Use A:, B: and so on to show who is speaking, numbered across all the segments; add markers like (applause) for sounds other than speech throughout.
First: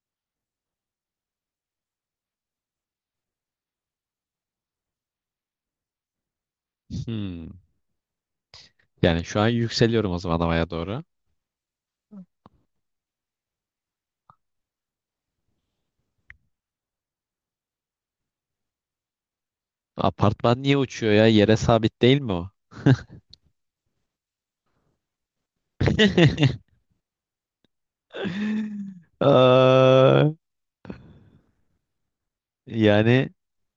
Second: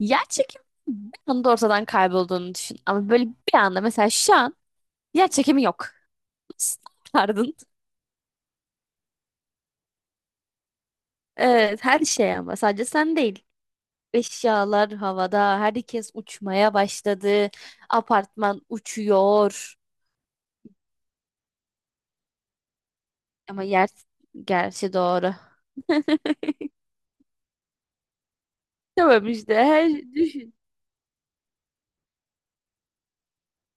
A: Yer çekimi bir anda ortadan kaybolduğunu düşün. Ama böyle bir anda mesela şu an yer çekimi yok. (laughs) Nasıl
B: Hmm.
A: yapardın?
B: Yani şu an yükseliyorum o zaman havaya doğru.
A: Evet, her şey ama sadece sen değil. Eşyalar havada, herkes uçmaya başladı. Apartman uçuyor.
B: Apartman niye uçuyor ya? Yere sabit değil mi o?
A: Ama yer, gerçi doğru. (laughs)
B: (laughs)
A: Tamam işte her
B: Aa,
A: düşün.
B: yani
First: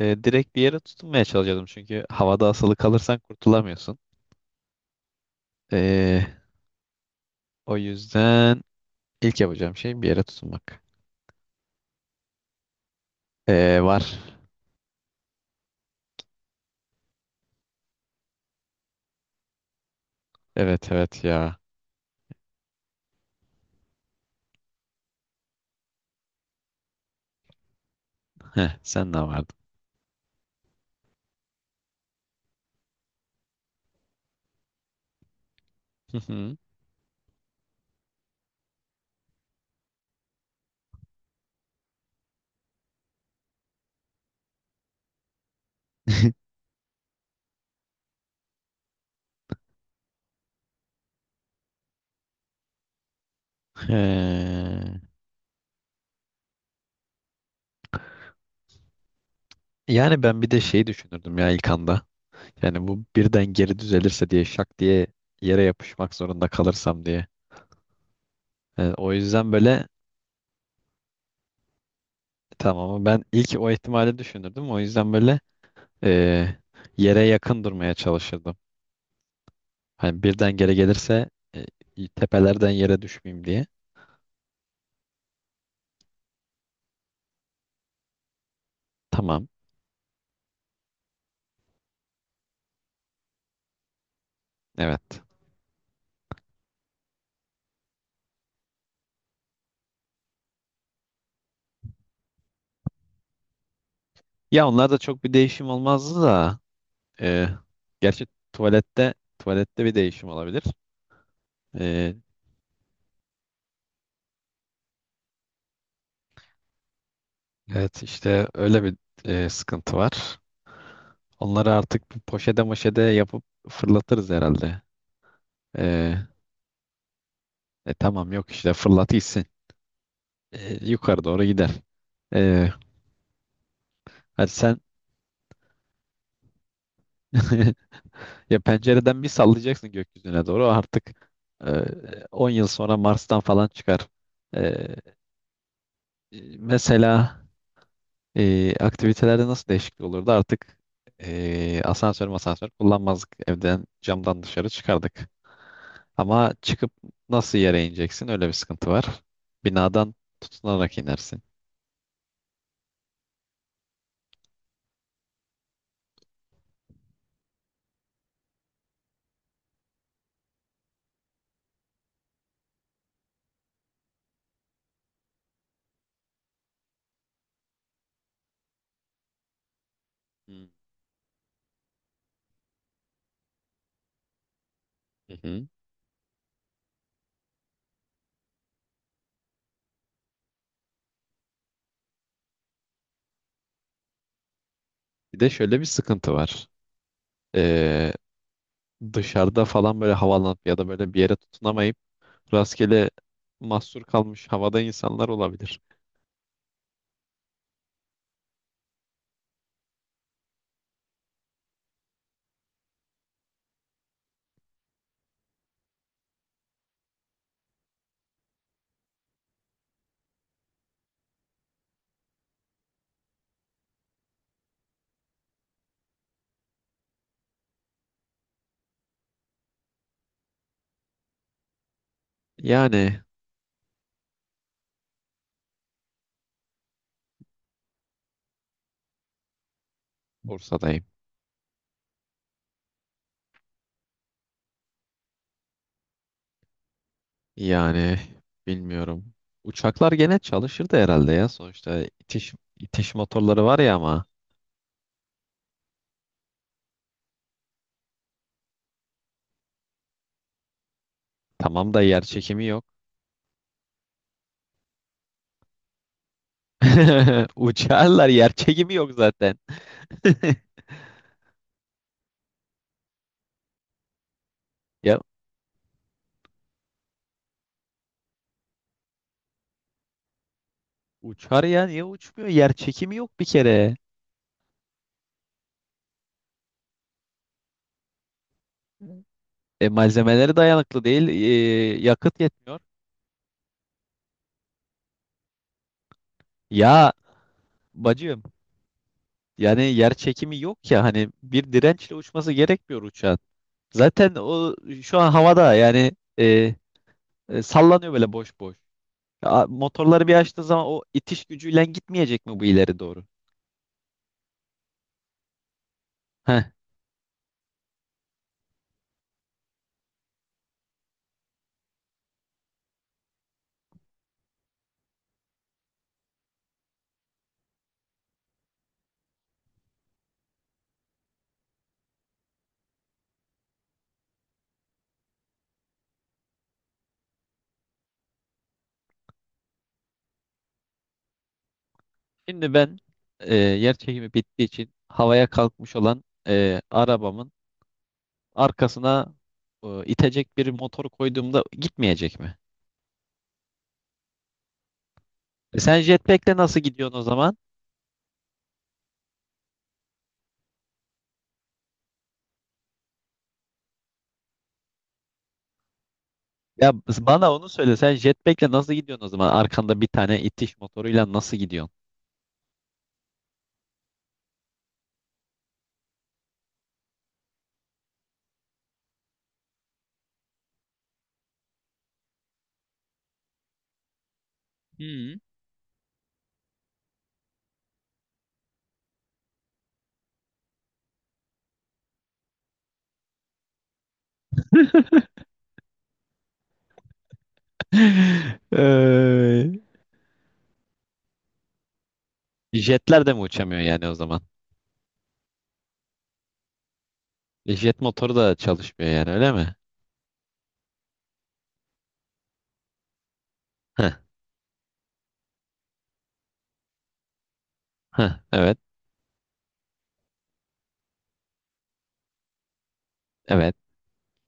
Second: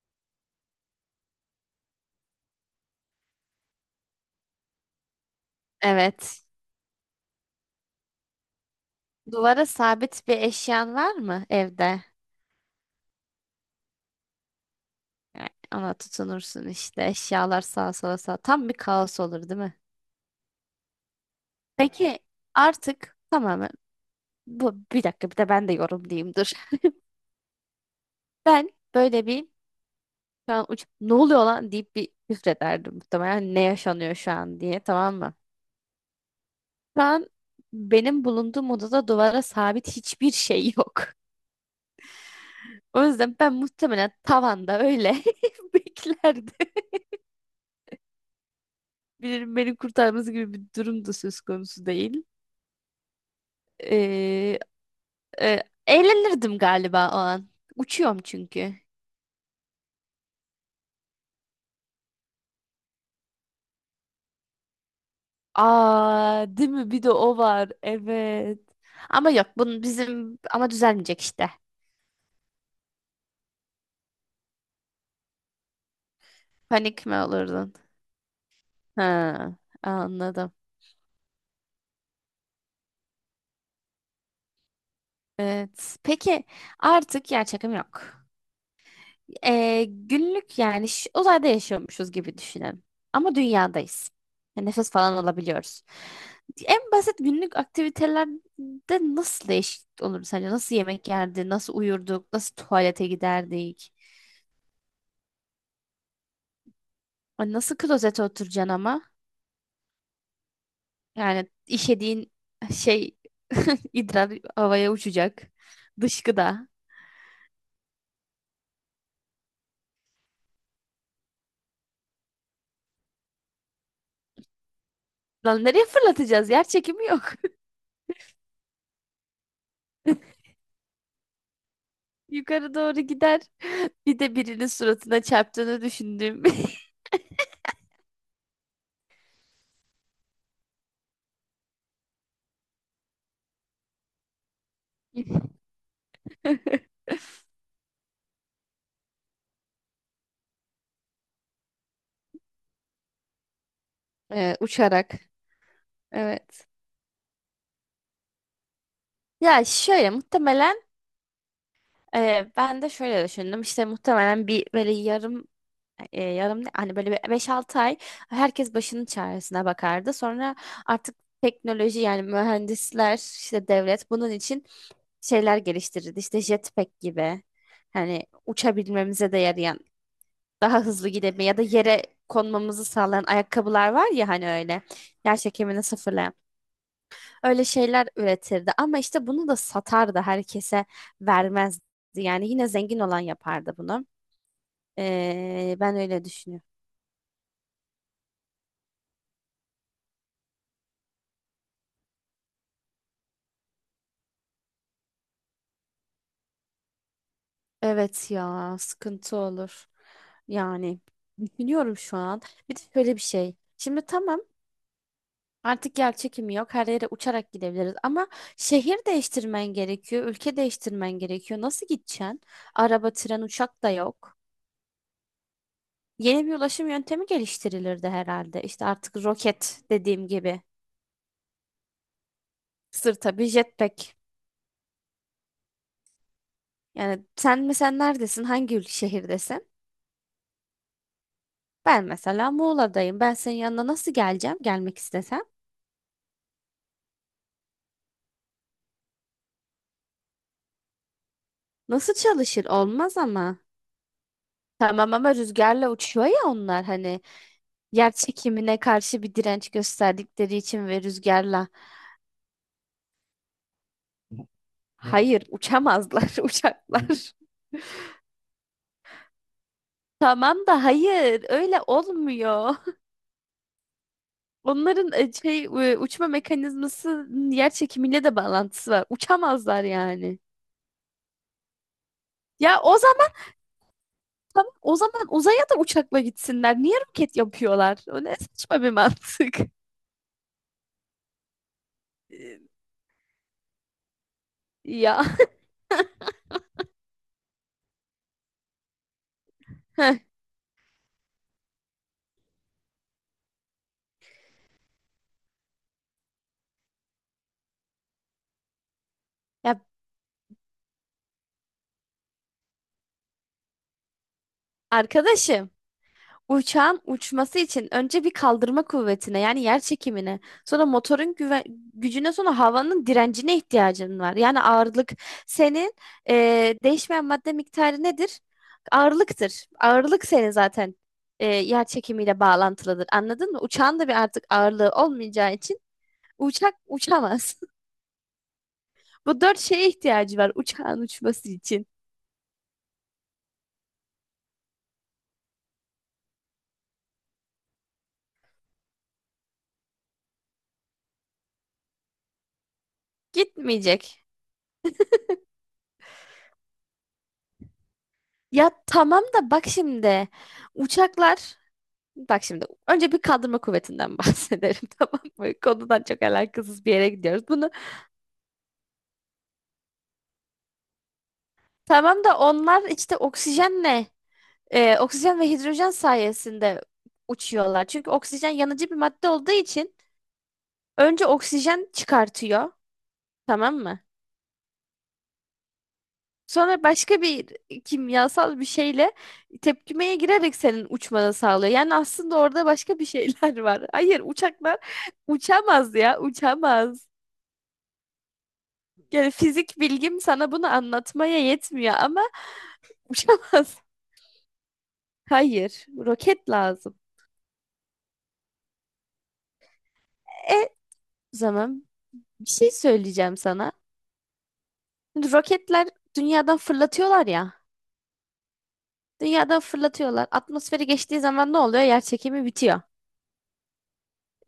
B: direkt bir yere tutunmaya çalışıyordum çünkü havada asılı kalırsan kurtulamıyorsun. E,
A: Evet.
B: O yüzden ilk
A: Duvara
B: yapacağım şey bir yere
A: sabit bir
B: tutunmak.
A: eşyan var mı evde?
B: Var.
A: Yani ona tutunursun işte. Eşyalar sağa sola sağa. Tam bir kaos olur değil mi?
B: Evet evet ya.
A: Peki artık tamamen bu, bir dakika, bir de ben de yorumlayayım dur. Ben
B: Heh, sen ne
A: böyle bir
B: vardın?
A: şu an uç, ne oluyor lan deyip bir küfrederdim muhtemelen, ne yaşanıyor şu an diye, tamam mı?
B: Hı hı.
A: Şu an benim bulunduğum odada duvara sabit hiçbir şey yok. (laughs) O yüzden ben muhtemelen tavanda öyle (laughs) beklerdim.
B: (laughs)
A: Birinin beni kurtarması gibi bir durum da söz konusu değil. Ee,
B: Ee,
A: Eğlenirdim galiba o an. Uçuyorum çünkü.
B: Yani ben bir de şey düşünürdüm ya ilk anda. Yani bu birden geri düzelirse diye şak diye yere yapışmak
A: Aa,
B: zorunda
A: değil mi? Bir
B: kalırsam
A: de
B: diye.
A: o var. Evet.
B: Yani o
A: Ama yok,
B: yüzden
A: bunun
B: böyle
A: bizim ama düzelmeyecek işte.
B: tamam, ama ben ilk o ihtimali düşünürdüm. O yüzden böyle eee,
A: Panik mi
B: yere yakın
A: olurdun?
B: durmaya çalışırdım.
A: Ha,
B: Hani birden
A: anladım.
B: geri gelirse tepelerden yere düşmeyeyim diye.
A: Evet. Peki artık yer çekim yok.
B: Tamam.
A: Günlük, yani uzayda yaşıyormuşuz gibi düşünelim. Ama dünyadayız. Yani nefes falan
B: Evet.
A: alabiliyoruz. En basit günlük aktivitelerde nasıl değişiklik olur sence? Nasıl yemek yerdi? Nasıl uyurduk? Nasıl tuvalete giderdik?
B: Ya onlar da çok bir değişim olmazdı da.
A: Ay,
B: eee,
A: nasıl klozete
B: Gerçi
A: oturacaksın ama?
B: tuvalette tuvalette bir değişim olabilir.
A: Yani
B: Eee,
A: işediğin şey, (laughs) idrar havaya uçacak. Dışkıda.
B: evet işte öyle bir sıkıntı var. Onları artık bir poşete moşede yapıp fırlatırız herhalde.
A: Lan nereye
B: Ee,
A: fırlatacağız? Yer çekimi yok.
B: tamam, yok işte, fırlat gitsin. Yukarı doğru gider.
A: (laughs)
B: Ee,
A: Yukarı doğru gider. Bir de
B: Hadi
A: birinin
B: sen
A: suratına çarptığını düşündüğüm. (laughs)
B: (laughs) ya, pencereden bir sallayacaksın gökyüzüne doğru artık, e, 10 yıl sonra Mars'tan falan çıkar. Ee, Mesela aktivitelerde nasıl değişiklik olurdu artık, asansör masansör kullanmazdık, evden camdan dışarı
A: Uçarak.
B: çıkardık. Ama
A: Evet.
B: çıkıp nasıl yere ineceksin? Öyle bir sıkıntı var.
A: Ya şöyle
B: Binadan
A: muhtemelen
B: tutunarak inersin.
A: ben de şöyle düşündüm. İşte muhtemelen bir böyle yarım, yarım hani böyle bir 5-6 ay herkes başının çaresine bakardı. Sonra artık teknoloji, yani mühendisler işte, devlet bunun için şeyler geliştirirdi. İşte jetpack gibi, hani uçabilmemize de yarayan,
B: Hı
A: daha hızlı gidebilme ya da yere konmamızı sağlayan ayakkabılar var ya, hani öyle yer
B: hı.
A: çekimini sıfırlayan öyle şeyler üretirdi, ama işte bunu da satardı herkese vermezdi, yani yine zengin olan yapardı bunu.
B: Bir de şöyle bir
A: Ben öyle
B: sıkıntı var.
A: düşünüyorum.
B: Ee, Dışarıda falan böyle havalanıp ya da böyle bir yere tutunamayıp rastgele mahsur kalmış havada insanlar olabilir.
A: Evet ya, sıkıntı olur. Yani düşünüyorum şu an. Bir de şöyle bir şey. Şimdi tamam, artık yer çekimi yok. Her yere uçarak gidebiliriz. Ama şehir değiştirmen gerekiyor. Ülke değiştirmen gerekiyor. Nasıl gideceksin? Araba, tren, uçak da yok. Yeni bir ulaşım yöntemi geliştirilirdi herhalde. İşte artık roket dediğim gibi.
B: Yani
A: Sırta bir jetpack. Yani sen mesela neredesin? Hangi şehirdesin?
B: Bursa'dayım.
A: Ben mesela Muğla'dayım. Ben senin yanına nasıl geleceğim? Gelmek istesem.
B: Yani bilmiyorum. Uçaklar gene çalışırdı herhalde ya. Sonuçta
A: Nasıl çalışır?
B: itiş
A: Olmaz ama.
B: motorları var ya ama.
A: Tamam ama rüzgarla uçuyor ya onlar, hani yer çekimine karşı bir direnç gösterdikleri için ve rüzgarla.
B: Tamam da yer çekimi yok.
A: Hı. Hayır, uçamazlar (laughs) uçaklar.
B: (laughs) Uçarlar, yer çekimi yok zaten. (laughs)
A: Tamam da hayır, öyle olmuyor. Onların
B: Ya
A: şey, uçma mekanizması yer çekimiyle de bağlantısı var. Uçamazlar yani.
B: uçar ya, niye uçmuyor? Yer
A: Ya o
B: çekimi
A: zaman
B: yok bir kere.
A: tamam, o zaman uzaya da uçakla gitsinler. Niye roket yapıyorlar? O ne saçma bir mantık. (laughs)
B: Malzemeleri dayanıklı değil, yakıt yetmiyor.
A: Ya.
B: Ya bacım, yani yer
A: (laughs)
B: çekimi yok ya, hani bir dirençle uçması gerekmiyor uçağın. Zaten o şu an havada, yani e, sallanıyor böyle boş boş. Ya,
A: Ya
B: motorları bir açtığı zaman o itiş gücüyle gitmeyecek mi bu ileri doğru?
A: arkadaşım,
B: Heh.
A: uçağın uçması için önce bir kaldırma kuvvetine, yani yer çekimine, sonra motorun gücüne, sonra havanın direncine ihtiyacın var. Yani ağırlık senin değişmeyen madde miktarı nedir? Ağırlıktır. Ağırlık senin zaten yer çekimiyle bağlantılıdır. Anladın mı? Uçağın da bir artık ağırlığı olmayacağı için uçak uçamaz. (laughs) Bu dört şeye ihtiyacı var uçağın uçması için.
B: Şimdi ben yer çekimi bittiği için havaya kalkmış olan arabamın arkasına itecek bir motor koyduğumda gitmeyecek mi?
A: Gitmeyecek.
B: Sen jetpack'le nasıl gidiyorsun o zaman?
A: Ya tamam da bak şimdi. Uçaklar, bak şimdi, önce bir kaldırma kuvvetinden (laughs) bahsedelim tamam mı? Konudan çok alakasız
B: Ya
A: bir yere gidiyoruz.
B: bana onu
A: Bunu
B: söyle. Sen jetpack'le nasıl gidiyorsun o zaman? Arkanda bir tane itiş motoruyla nasıl gidiyorsun?
A: tamam da onlar işte oksijenle, oksijen ve hidrojen sayesinde uçuyorlar. Çünkü oksijen yanıcı bir madde olduğu için önce oksijen çıkartıyor, tamam mı?
B: Hı.
A: Sonra başka bir kimyasal bir şeyle tepkimeye girerek senin uçmanı sağlıyor. Yani aslında orada başka bir şeyler (laughs) var. Hayır, uçaklar uçamaz ya, uçamaz. Yani
B: Eee,
A: fizik bilgim sana bunu anlatmaya yetmiyor ama
B: (laughs) Jetler de mi
A: uçamaz.
B: uçamıyor yani o zaman?
A: (laughs) Hayır, roket lazım.
B: Jet motoru da çalışmıyor yani, öyle mi?
A: E, O zaman bir şey söyleyeceğim sana.
B: Heh,
A: Şimdi roketler dünyadan fırlatıyorlar ya.
B: heh, evet.
A: Dünyadan fırlatıyorlar. Atmosferi geçtiği zaman ne oluyor? Yer çekimi bitiyor.
B: Evet,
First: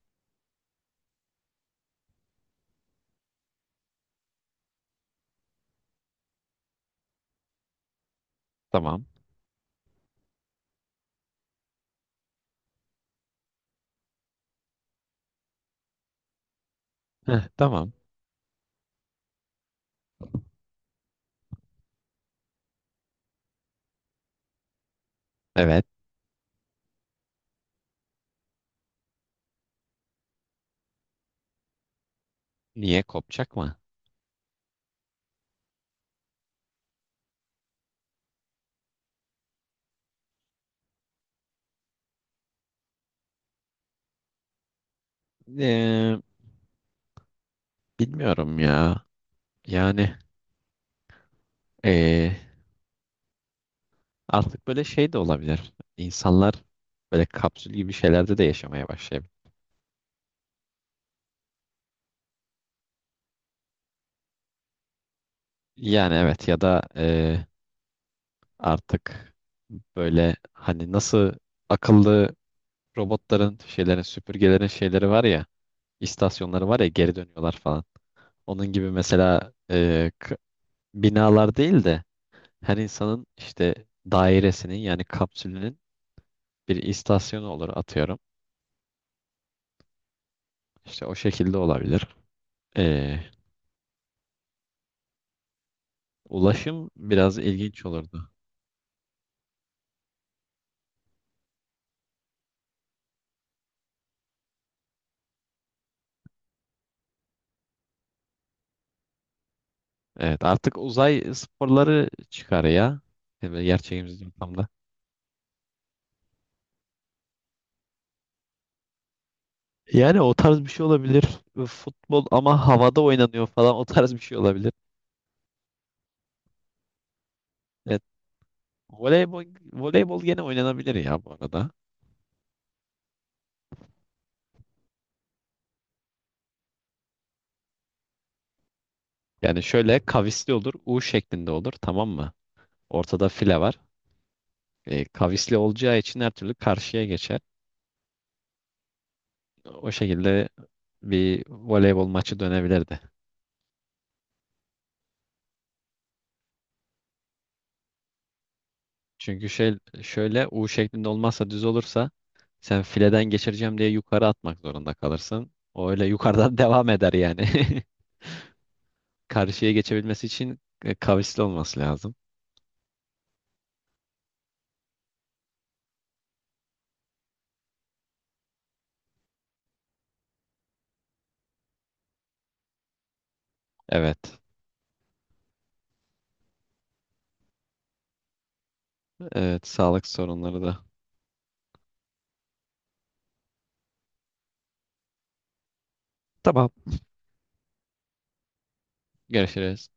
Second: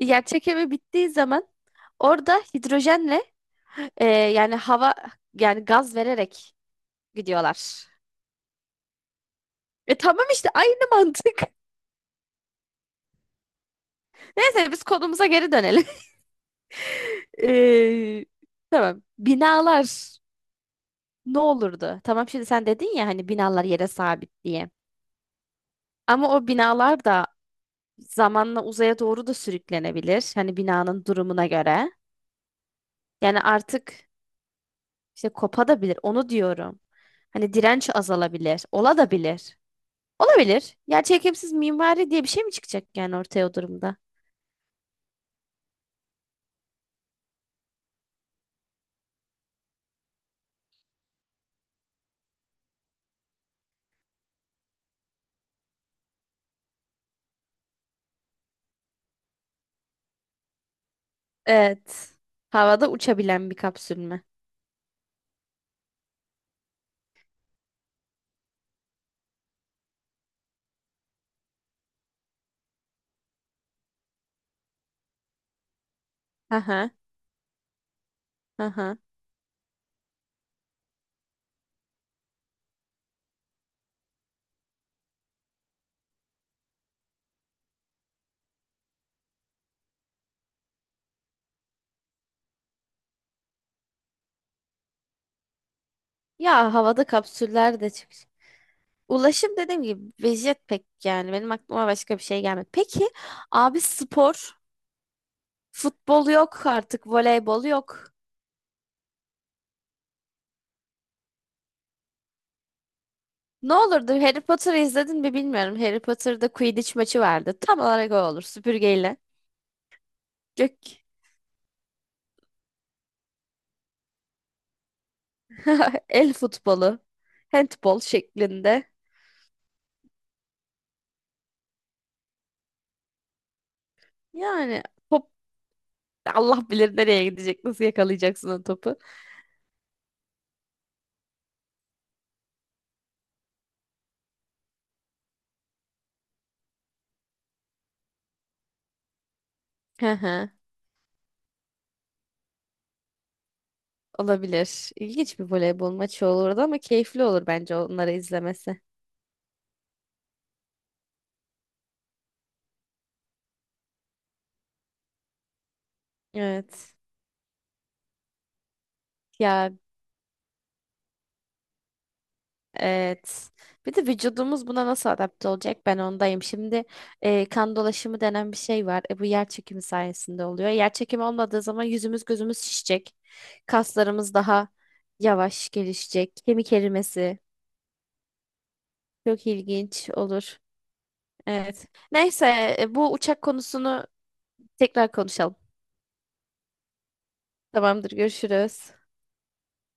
A: Yer çekimi bittiği zaman orada hidrojenle, yani hava, yani gaz vererek gidiyorlar.
B: tamam.
A: E tamam işte, aynı mantık. (laughs) Neyse biz konumuza geri dönelim. (laughs)
B: Heh, tamam.
A: E, tamam. Binalar. Ne olurdu? Tamam şimdi sen dedin ya hani binalar yere sabit diye.
B: Evet.
A: Ama o binalar da zamanla uzaya doğru da sürüklenebilir. Hani binanın durumuna göre.
B: Niye,
A: Yani
B: kopacak mı?
A: artık işte kopadabilir. Onu diyorum. Hani direnç azalabilir. Ola da bilir. Olabilir. Yer çekimsiz mimari diye bir şey mi çıkacak yani ortaya o durumda?
B: Ee, Bilmiyorum ya. Yani ee, artık böyle şey de olabilir. İnsanlar böyle kapsül gibi şeylerde de yaşamaya başlayabilir.
A: Evet. Havada uçabilen bir kapsül mü?
B: Yani evet, ya da artık böyle, hani nasıl, akıllı robotların, şeylerin, süpürgelerin şeyleri var ya,
A: Hı
B: istasyonları var ya,
A: hı.
B: geri dönüyorlar falan.
A: Hı
B: Onun gibi
A: hı.
B: mesela, binalar değil de her insanın işte dairesinin, yani kapsülünün bir istasyonu olur atıyorum. İşte o şekilde olabilir. Ee,
A: Ya
B: Ulaşım
A: havada
B: biraz
A: kapsüller
B: ilginç
A: de çık.
B: olurdu.
A: Ulaşım dediğim gibi vejet pek, yani benim aklıma başka bir şey gelmedi. Peki abi spor, futbol yok artık, voleybol yok.
B: Evet, artık uzay sporları çıkar ya. Yani böyle
A: Ne olurdu?
B: gerçeğimiz
A: Harry
B: ortamda.
A: Potter'ı izledin mi bilmiyorum. Harry Potter'da Quidditch maçı vardı. Tam olarak o olur. Süpürgeyle.
B: Yani o tarz bir
A: Gök.
B: şey olabilir. Futbol ama havada oynanıyor falan, o tarz bir şey olabilir.
A: (laughs) El futbolu. Handball
B: Evet.
A: şeklinde.
B: Voleybol, voleybol gene oynanabilir ya bu arada.
A: Yani top Allah bilir nereye gidecek. Nasıl yakalayacaksın o topu?
B: Yani şöyle kavisli olur, U şeklinde olur, tamam mı? Ortada file var. Kavisli olacağı için her türlü karşıya geçer. O
A: Hı
B: şekilde
A: hı.
B: bir voleybol maçı dönebilirdi.
A: Olabilir. İlginç bir voleybol maçı olurdu ama keyifli olur bence onları izlemesi.
B: Çünkü şey, şöyle U şeklinde olmazsa, düz olursa sen fileden geçireceğim diye yukarı atmak zorunda kalırsın. O öyle yukarıdan (laughs) devam
A: Evet.
B: eder yani. (laughs)
A: Ya,
B: Karşıya geçebilmesi için kavisli olması lazım.
A: evet. Bir de vücudumuz buna nasıl adapte olacak? Ben ondayım. Şimdi kan dolaşımı denen bir şey var. Bu yer çekimi sayesinde oluyor. Yer çekimi olmadığı zaman yüzümüz gözümüz şişecek. Kaslarımız
B: Evet.
A: daha yavaş gelişecek. Kemik erimesi çok
B: Evet, sağlık
A: ilginç olur.
B: sorunları da.
A: Evet. Neyse, bu uçak konusunu tekrar konuşalım.
B: Tamam.
A: Tamamdır. Görüşürüz.
B: Görüşürüz.